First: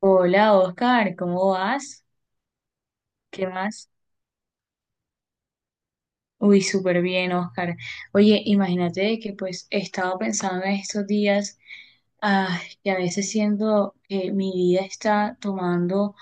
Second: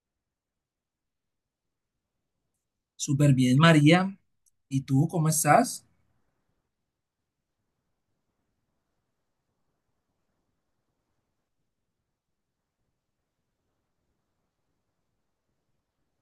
Hola Oscar, ¿cómo vas? Súper ¿Qué bien, más? María. ¿Y tú cómo estás? Uy, súper bien, Oscar. Oye, imagínate de que pues he estado pensando en estos días, ah, que a veces siento que mi vida está tomando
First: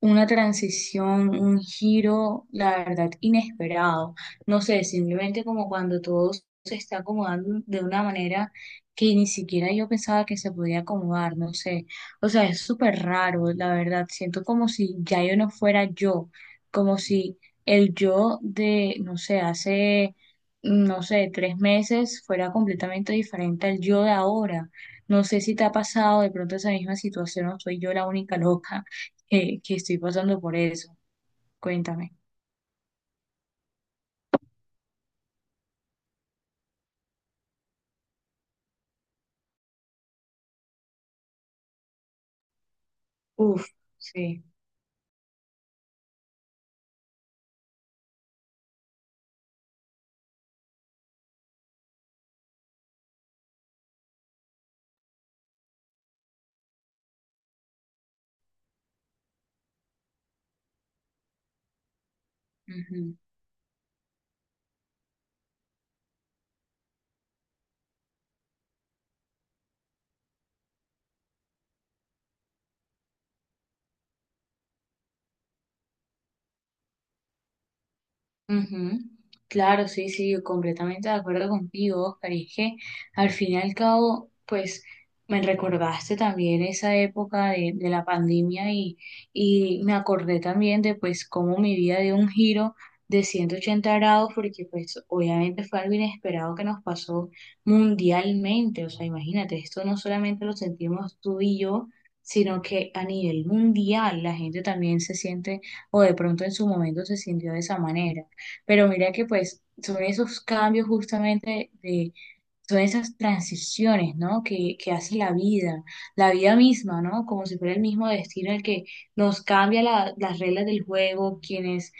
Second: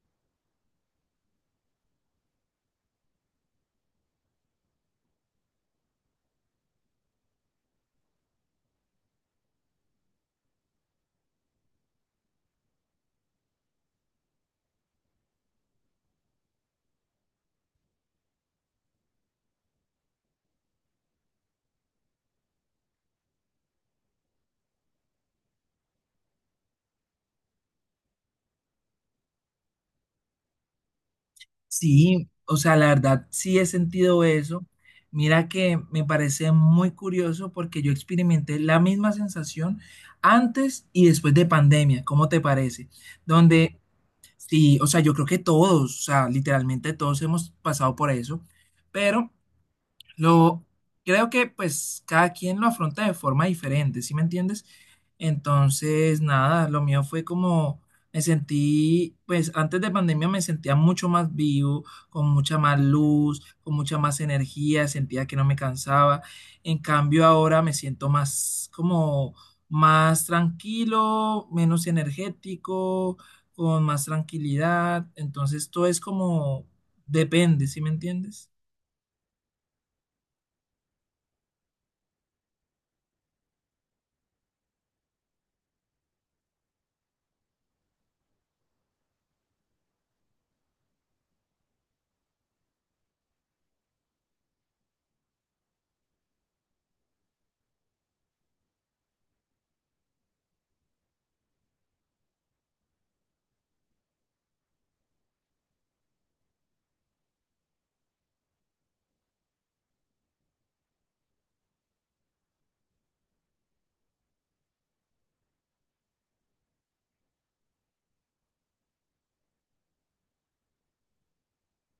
una transición, un giro, la verdad, inesperado. No sé, simplemente como cuando todo se está acomodando de una manera que ni siquiera yo pensaba que se podía acomodar, no sé. O sea, es súper raro, la verdad. Siento como si ya yo no fuera yo, como si el yo de, no sé, hace, no sé, tres meses fuera completamente diferente al yo de ahora. No sé si te ha pasado de pronto esa misma situación o soy yo la única loca que estoy pasando por eso. Cuéntame. Sí, o sea, la verdad, sí he sentido eso. Mira que me parece muy curioso porque yo experimenté la misma sensación antes y después de pandemia. ¿Cómo te parece? Uf, Donde, sí. sí, o sea, yo creo que todos, o sea, literalmente todos hemos pasado por eso, pero Lo, creo que pues cada quien lo afronta de forma diferente, ¿sí me entiendes? Entonces, nada, lo mío fue como me sentí, pues antes de pandemia me sentía mucho más vivo, con mucha más Ujú. luz, con mucha más energía, sentía que no me cansaba. En cambio, ahora me siento más como más tranquilo, menos energético, con más tranquilidad. Entonces, todo es como depende, ¿sí me entiendes? Ujú. Claro, sí, sí, completamente de acuerdo contigo, Oscar. Y es que al fin y al cabo, pues me recordaste también esa época de la pandemia y me acordé también de pues cómo mi vida dio un giro de 180 grados, porque pues obviamente fue algo inesperado que nos pasó mundialmente. O sea, imagínate, esto no solamente lo sentimos tú y yo, sino que a nivel mundial la gente también se siente o de pronto en su momento se sintió de esa manera. Pero mira que pues son esos cambios justamente de son esas transiciones, ¿no? Que hace la vida misma, ¿no? Como si fuera el mismo destino el que nos cambia las reglas del juego,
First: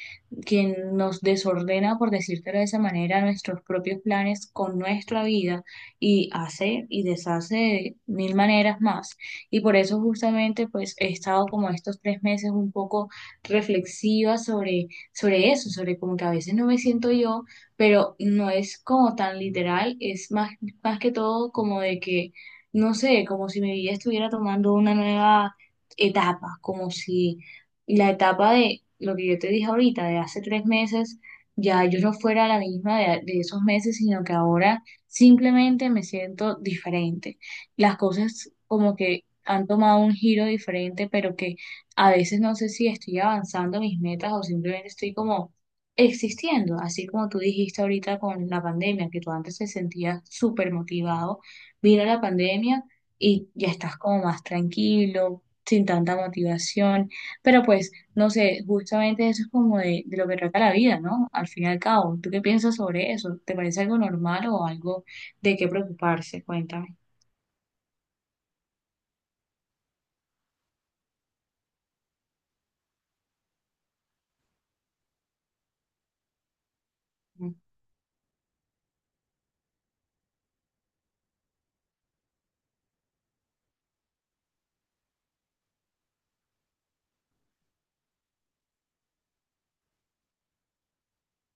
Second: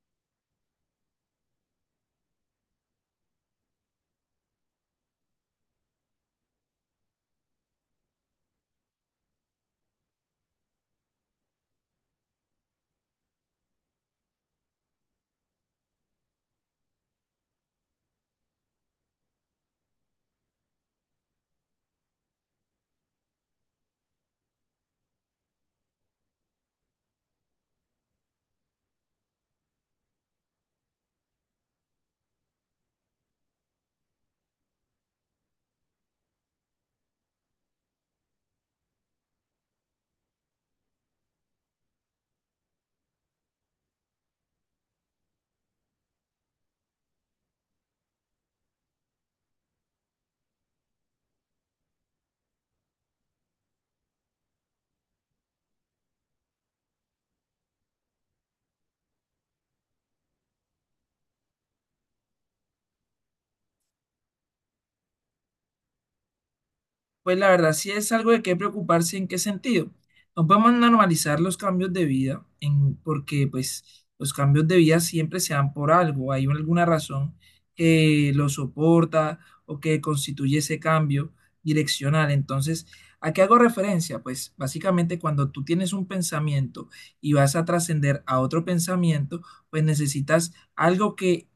quien nos desordena, por decírtelo de esa manera, nuestros propios planes con nuestra vida y hace y deshace de mil maneras más. Y por eso justamente, pues, he estado como estos 3 meses un poco reflexiva sobre eso, sobre como que a veces no me siento yo, pero no es como tan literal, es más que todo como de que, no sé, como si mi vida estuviera tomando una nueva etapa, como si la etapa de lo que yo te dije ahorita, de hace 3 meses, ya yo no fuera la misma de esos meses, sino que ahora simplemente me siento diferente. Las cosas como que han tomado un giro diferente, pero que a veces no sé si estoy avanzando mis metas o simplemente estoy como existiendo, así como tú dijiste ahorita con la pandemia, que tú antes te sentías súper motivado, vino la pandemia y ya estás como más tranquilo, sin tanta motivación, pero pues, no sé, justamente eso es como de lo que trata la vida, ¿no? Al fin y al cabo, ¿tú qué piensas sobre eso? ¿Te parece algo normal o algo de qué preocuparse? Cuéntame. Pues la verdad sí es algo de qué preocuparse, ¿en qué sentido? No podemos normalizar los cambios de vida, en, porque pues los cambios de vida siempre se dan por algo, hay alguna razón que lo soporta o que constituye ese cambio direccional. Entonces, ¿a qué hago referencia? Pues básicamente cuando tú tienes un pensamiento y vas a trascender a otro pensamiento, pues necesitas algo que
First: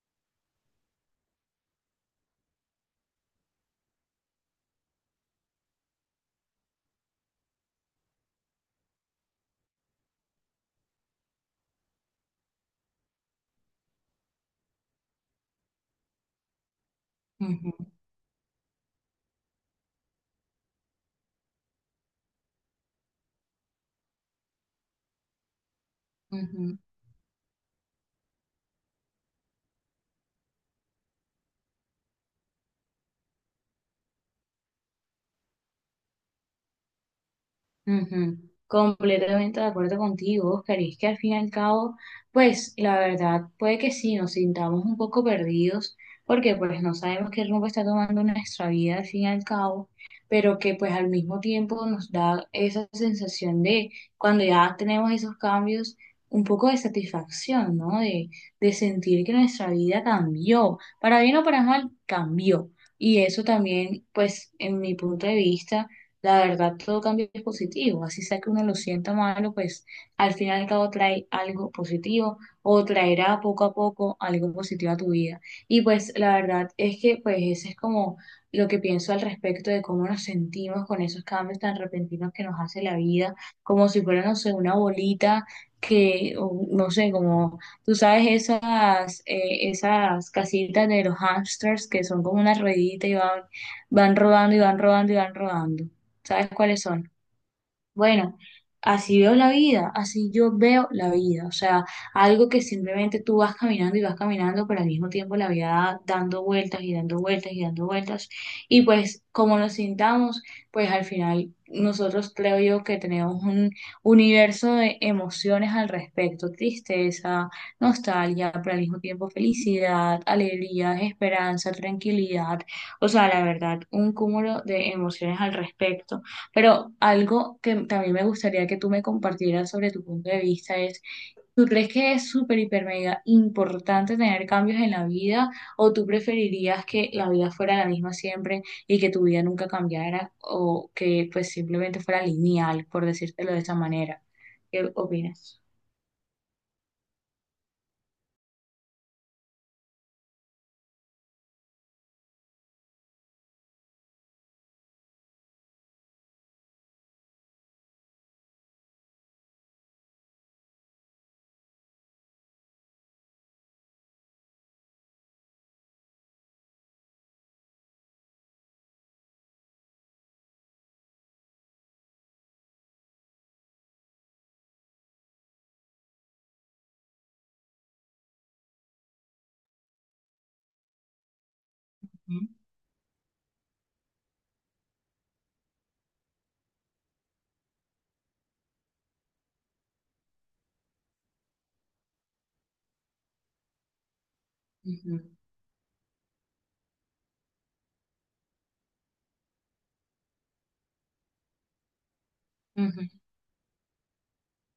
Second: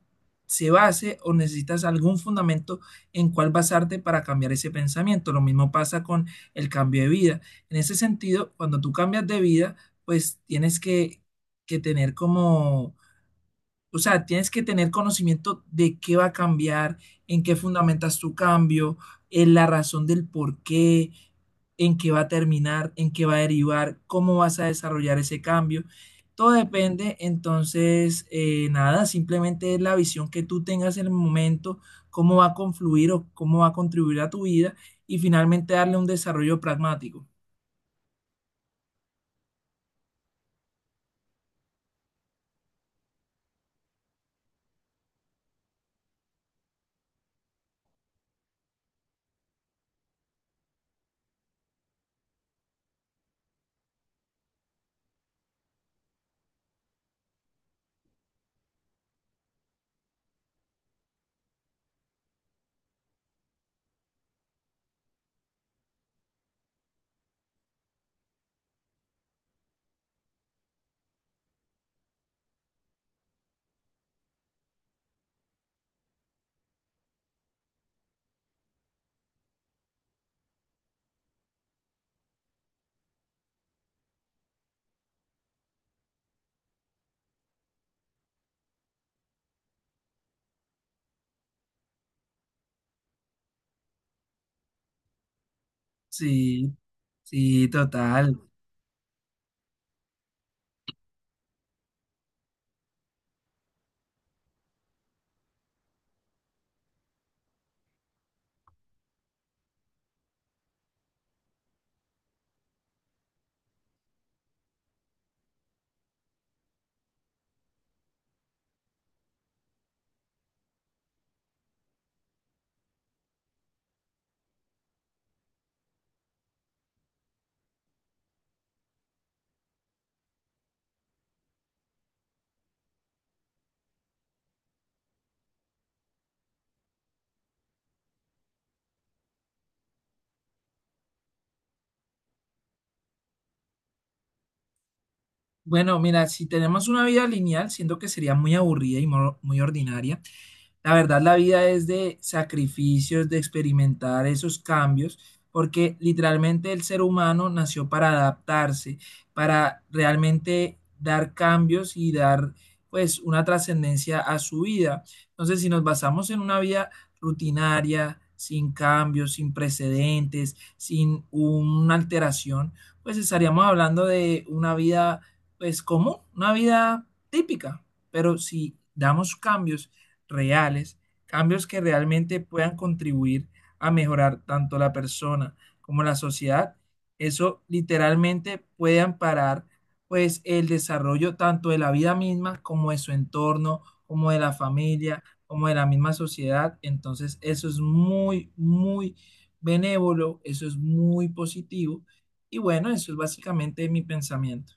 se base o necesitas algún fundamento en cuál basarte para cambiar ese pensamiento. Lo mismo pasa con el cambio de vida. En ese sentido, cuando tú cambias de vida, pues tienes que tener como o sea, tienes que tener conocimiento de qué va a cambiar, en qué Ujú, fundamentas tu cambio, en la razón del por qué, en qué va a terminar, en qué va a derivar, cómo vas a desarrollar ese cambio. Todo ujú. depende, entonces, nada, simplemente es la visión que tú tengas en el momento, cómo va a confluir o cómo va a contribuir a tu vida y finalmente darle un desarrollo pragmático. Ujú. Completamente de acuerdo contigo, Oscar. Y es que al fin y al cabo, pues la verdad puede que sí nos sintamos un poco perdidos, porque pues no sabemos qué rumbo está tomando nuestra vida al fin y al cabo, pero que pues al mismo tiempo nos da esa sensación de cuando ya tenemos esos cambios, un poco de satisfacción, ¿no? De sentir que nuestra vida cambió, para bien o para mal, cambió. Y eso también, pues en mi punto de vista la verdad, todo cambio es positivo, así sea que uno lo sienta malo, pues al final y al cabo trae algo positivo o traerá poco a poco algo positivo a tu vida. Y pues la verdad es que pues ese es como lo que pienso al respecto de cómo nos sentimos con esos cambios tan repentinos que nos hace la vida, como si fuera, no sé, una bolita que, o no sé, como tú sabes esas casitas de los hamsters que son como una ruedita y van, van rodando y van rodando y van rodando. ¿Sabes Sí, cuáles son? sí, Bueno, total. así veo la vida, así yo veo la vida. O sea, algo que simplemente tú vas caminando y vas caminando, pero al mismo tiempo la vida dando vueltas y dando vueltas y dando vueltas. Y pues como nos sintamos, pues al final nosotros creo yo que tenemos un universo de emociones al respecto, tristeza, nostalgia, pero al mismo tiempo felicidad, alegría, esperanza, tranquilidad. O sea, la verdad, un cúmulo de emociones al respecto, pero algo que también me gustaría que tú me compartieras sobre tu punto de vista es, ¿tú crees que es súper, hiper, mega importante tener cambios en la vida o tú preferirías que la vida fuera la misma siempre y que tu vida nunca cambiara o que pues simplemente fuera lineal, por decírtelo de esa manera? ¿Qué opinas? Bueno, mira, si tenemos una vida lineal, siento que sería muy aburrida y muy ordinaria. La verdad, la vida es de sacrificios, de experimentar esos cambios, porque literalmente el ser humano nació para adaptarse, para realmente dar cambios y dar pues una trascendencia a su vida. Entonces, si nos basamos en una vida rutinaria, sin cambios, sin precedentes, sin una alteración, pues estaríamos hablando de una vida pues común, una vida típica, pero si damos cambios, reales, cambios que Ujú, realmente puedan contribuir a mejorar tanto la persona como la sociedad, eso literalmente puede amparar pues el desarrollo tanto de la vida misma como de su entorno, como de la familia, ujú, como de la misma sociedad. Entonces, eso es muy, muy benévolo, eso es muy positivo. Y bueno, ujú. eso es básicamente mi pensamiento.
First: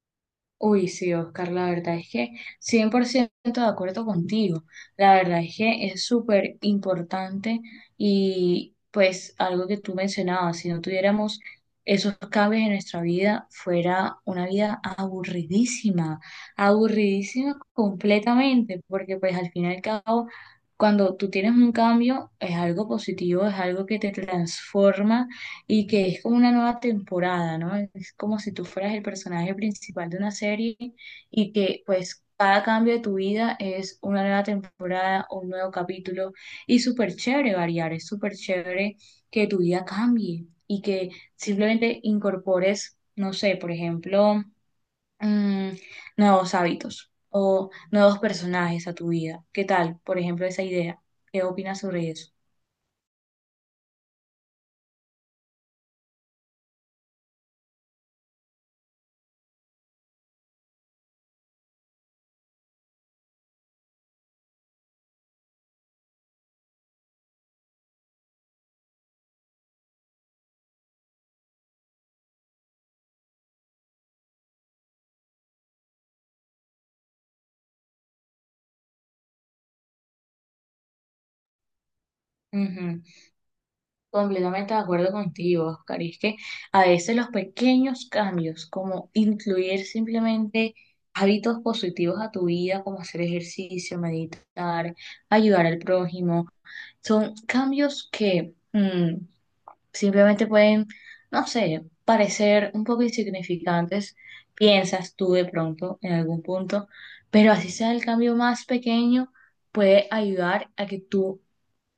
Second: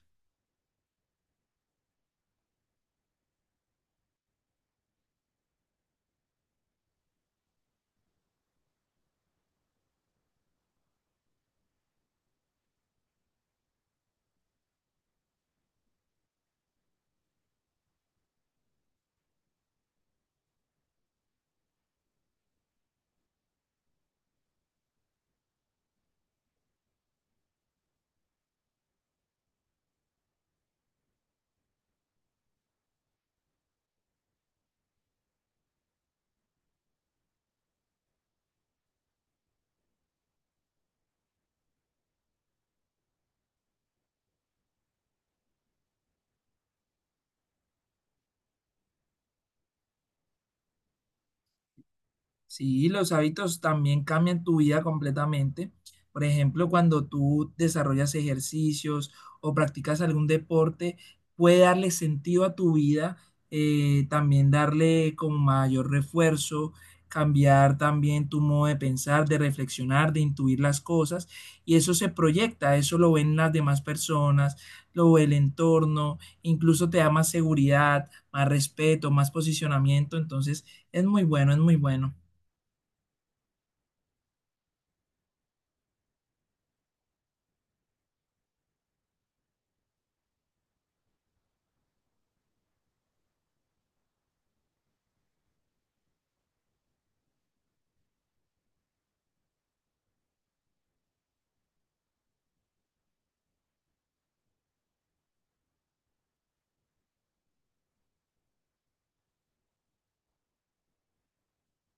Uy, sí, Oscar, la verdad es que 100% de acuerdo contigo. La verdad es que es súper importante y pues algo que tú mencionabas, si no tuviéramos esos cambios en nuestra vida, fuera una vida aburridísima, aburridísima completamente, porque pues al fin y al cabo, cuando tú tienes un cambio, es algo positivo, es algo que te transforma y que es como una nueva temporada, ¿no? Es como si tú fueras el personaje principal de una serie y que pues cada cambio de tu vida es una nueva temporada, un nuevo capítulo, y súper chévere variar, es súper chévere que tu vida cambie y que simplemente incorpores, no sé, por ejemplo, mm, nuevos hábitos o nuevos personajes a tu vida. ¿Qué tal? Por ejemplo, esa idea. ¿Qué opinas sobre eso? Sí, los hábitos también cambian tu vida completamente. Por ejemplo, cuando tú desarrollas ejercicios o practicas algún deporte, puede darle sentido a tu vida, también darle como mayor refuerzo, cambiar también tu modo de pensar, de reflexionar, de intuir las cosas. Y eso se proyecta, eso lo ven las demás personas, lo ve el entorno, incluso te da más seguridad, más respeto, más posicionamiento. Entonces, es muy bueno, es muy bueno. Ujú. Completamente de acuerdo contigo, Oscar. Y es que a veces los pequeños cambios, como incluir simplemente hábitos positivos a tu vida, como hacer ejercicio, meditar, ayudar al prójimo, son cambios que simplemente pueden, no sé, parecer un poco insignificantes, piensas tú de pronto en algún punto, pero así sea el cambio más pequeño, puede ayudar a que tú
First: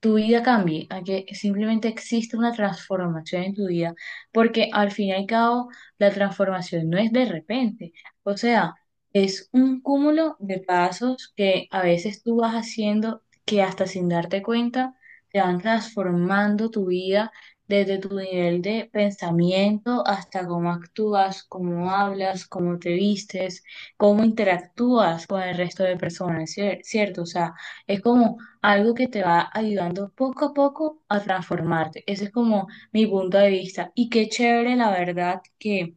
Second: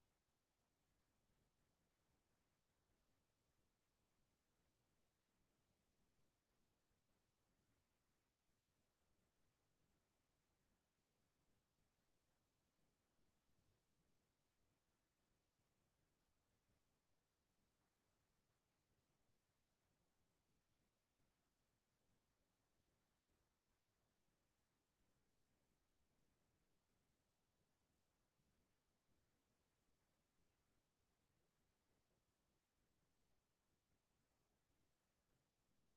tu vida cambie, a que simplemente exista una transformación en tu vida, porque al fin y al cabo la transformación no es de repente, o sea, es un cúmulo de pasos que a veces tú vas haciendo que hasta sin darte cuenta te van transformando tu vida, desde tu nivel de pensamiento hasta cómo actúas, cómo hablas, cómo te vistes, cómo interactúas con el resto de personas, ¿cierto? O sea, es como algo que te va ayudando poco a poco a transformarte. Ese es como mi punto de vista. Y qué chévere, la verdad, que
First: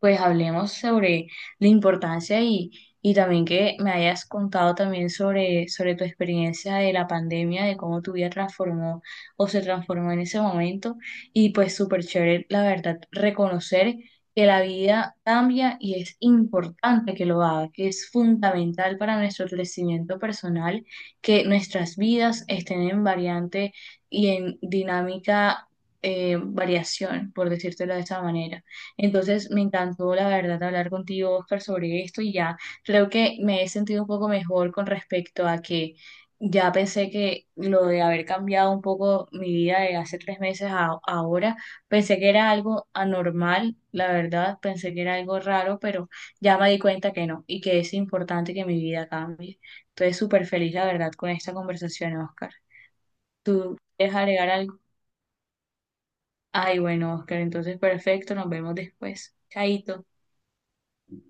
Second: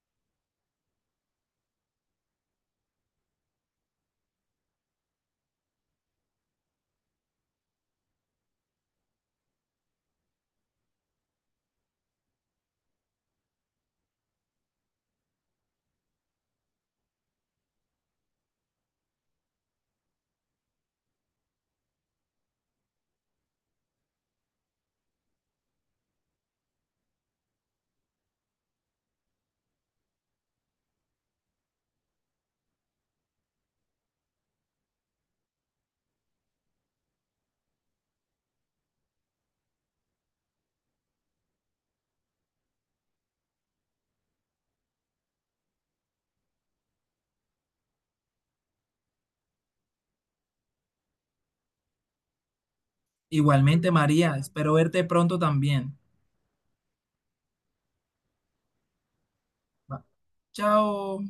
pues hablemos sobre la importancia y también que me hayas contado también sobre tu experiencia de la pandemia, de cómo tu vida transformó o se transformó en ese momento. Y pues súper chévere, la verdad, reconocer que la vida cambia y es importante que lo haga, que es fundamental para nuestro crecimiento personal, que nuestras vidas estén en variante y en dinámica variación, por decírtelo de esta manera. Entonces, me encantó, la verdad, hablar contigo, Oscar, sobre esto, y ya creo que me he sentido un poco mejor con respecto a que ya pensé que lo de haber cambiado un poco mi vida de hace 3 meses a ahora, pensé que era algo anormal, la verdad, pensé que era algo raro, pero ya me di cuenta que no y que es importante que mi vida cambie. Entonces, súper feliz, la verdad, con esta conversación, Oscar. ¿Tú Igualmente, quieres María, agregar espero algo? verte pronto también. Ay, bueno, Oscar, entonces perfecto, nos vemos después. Va. Chaito. Chao.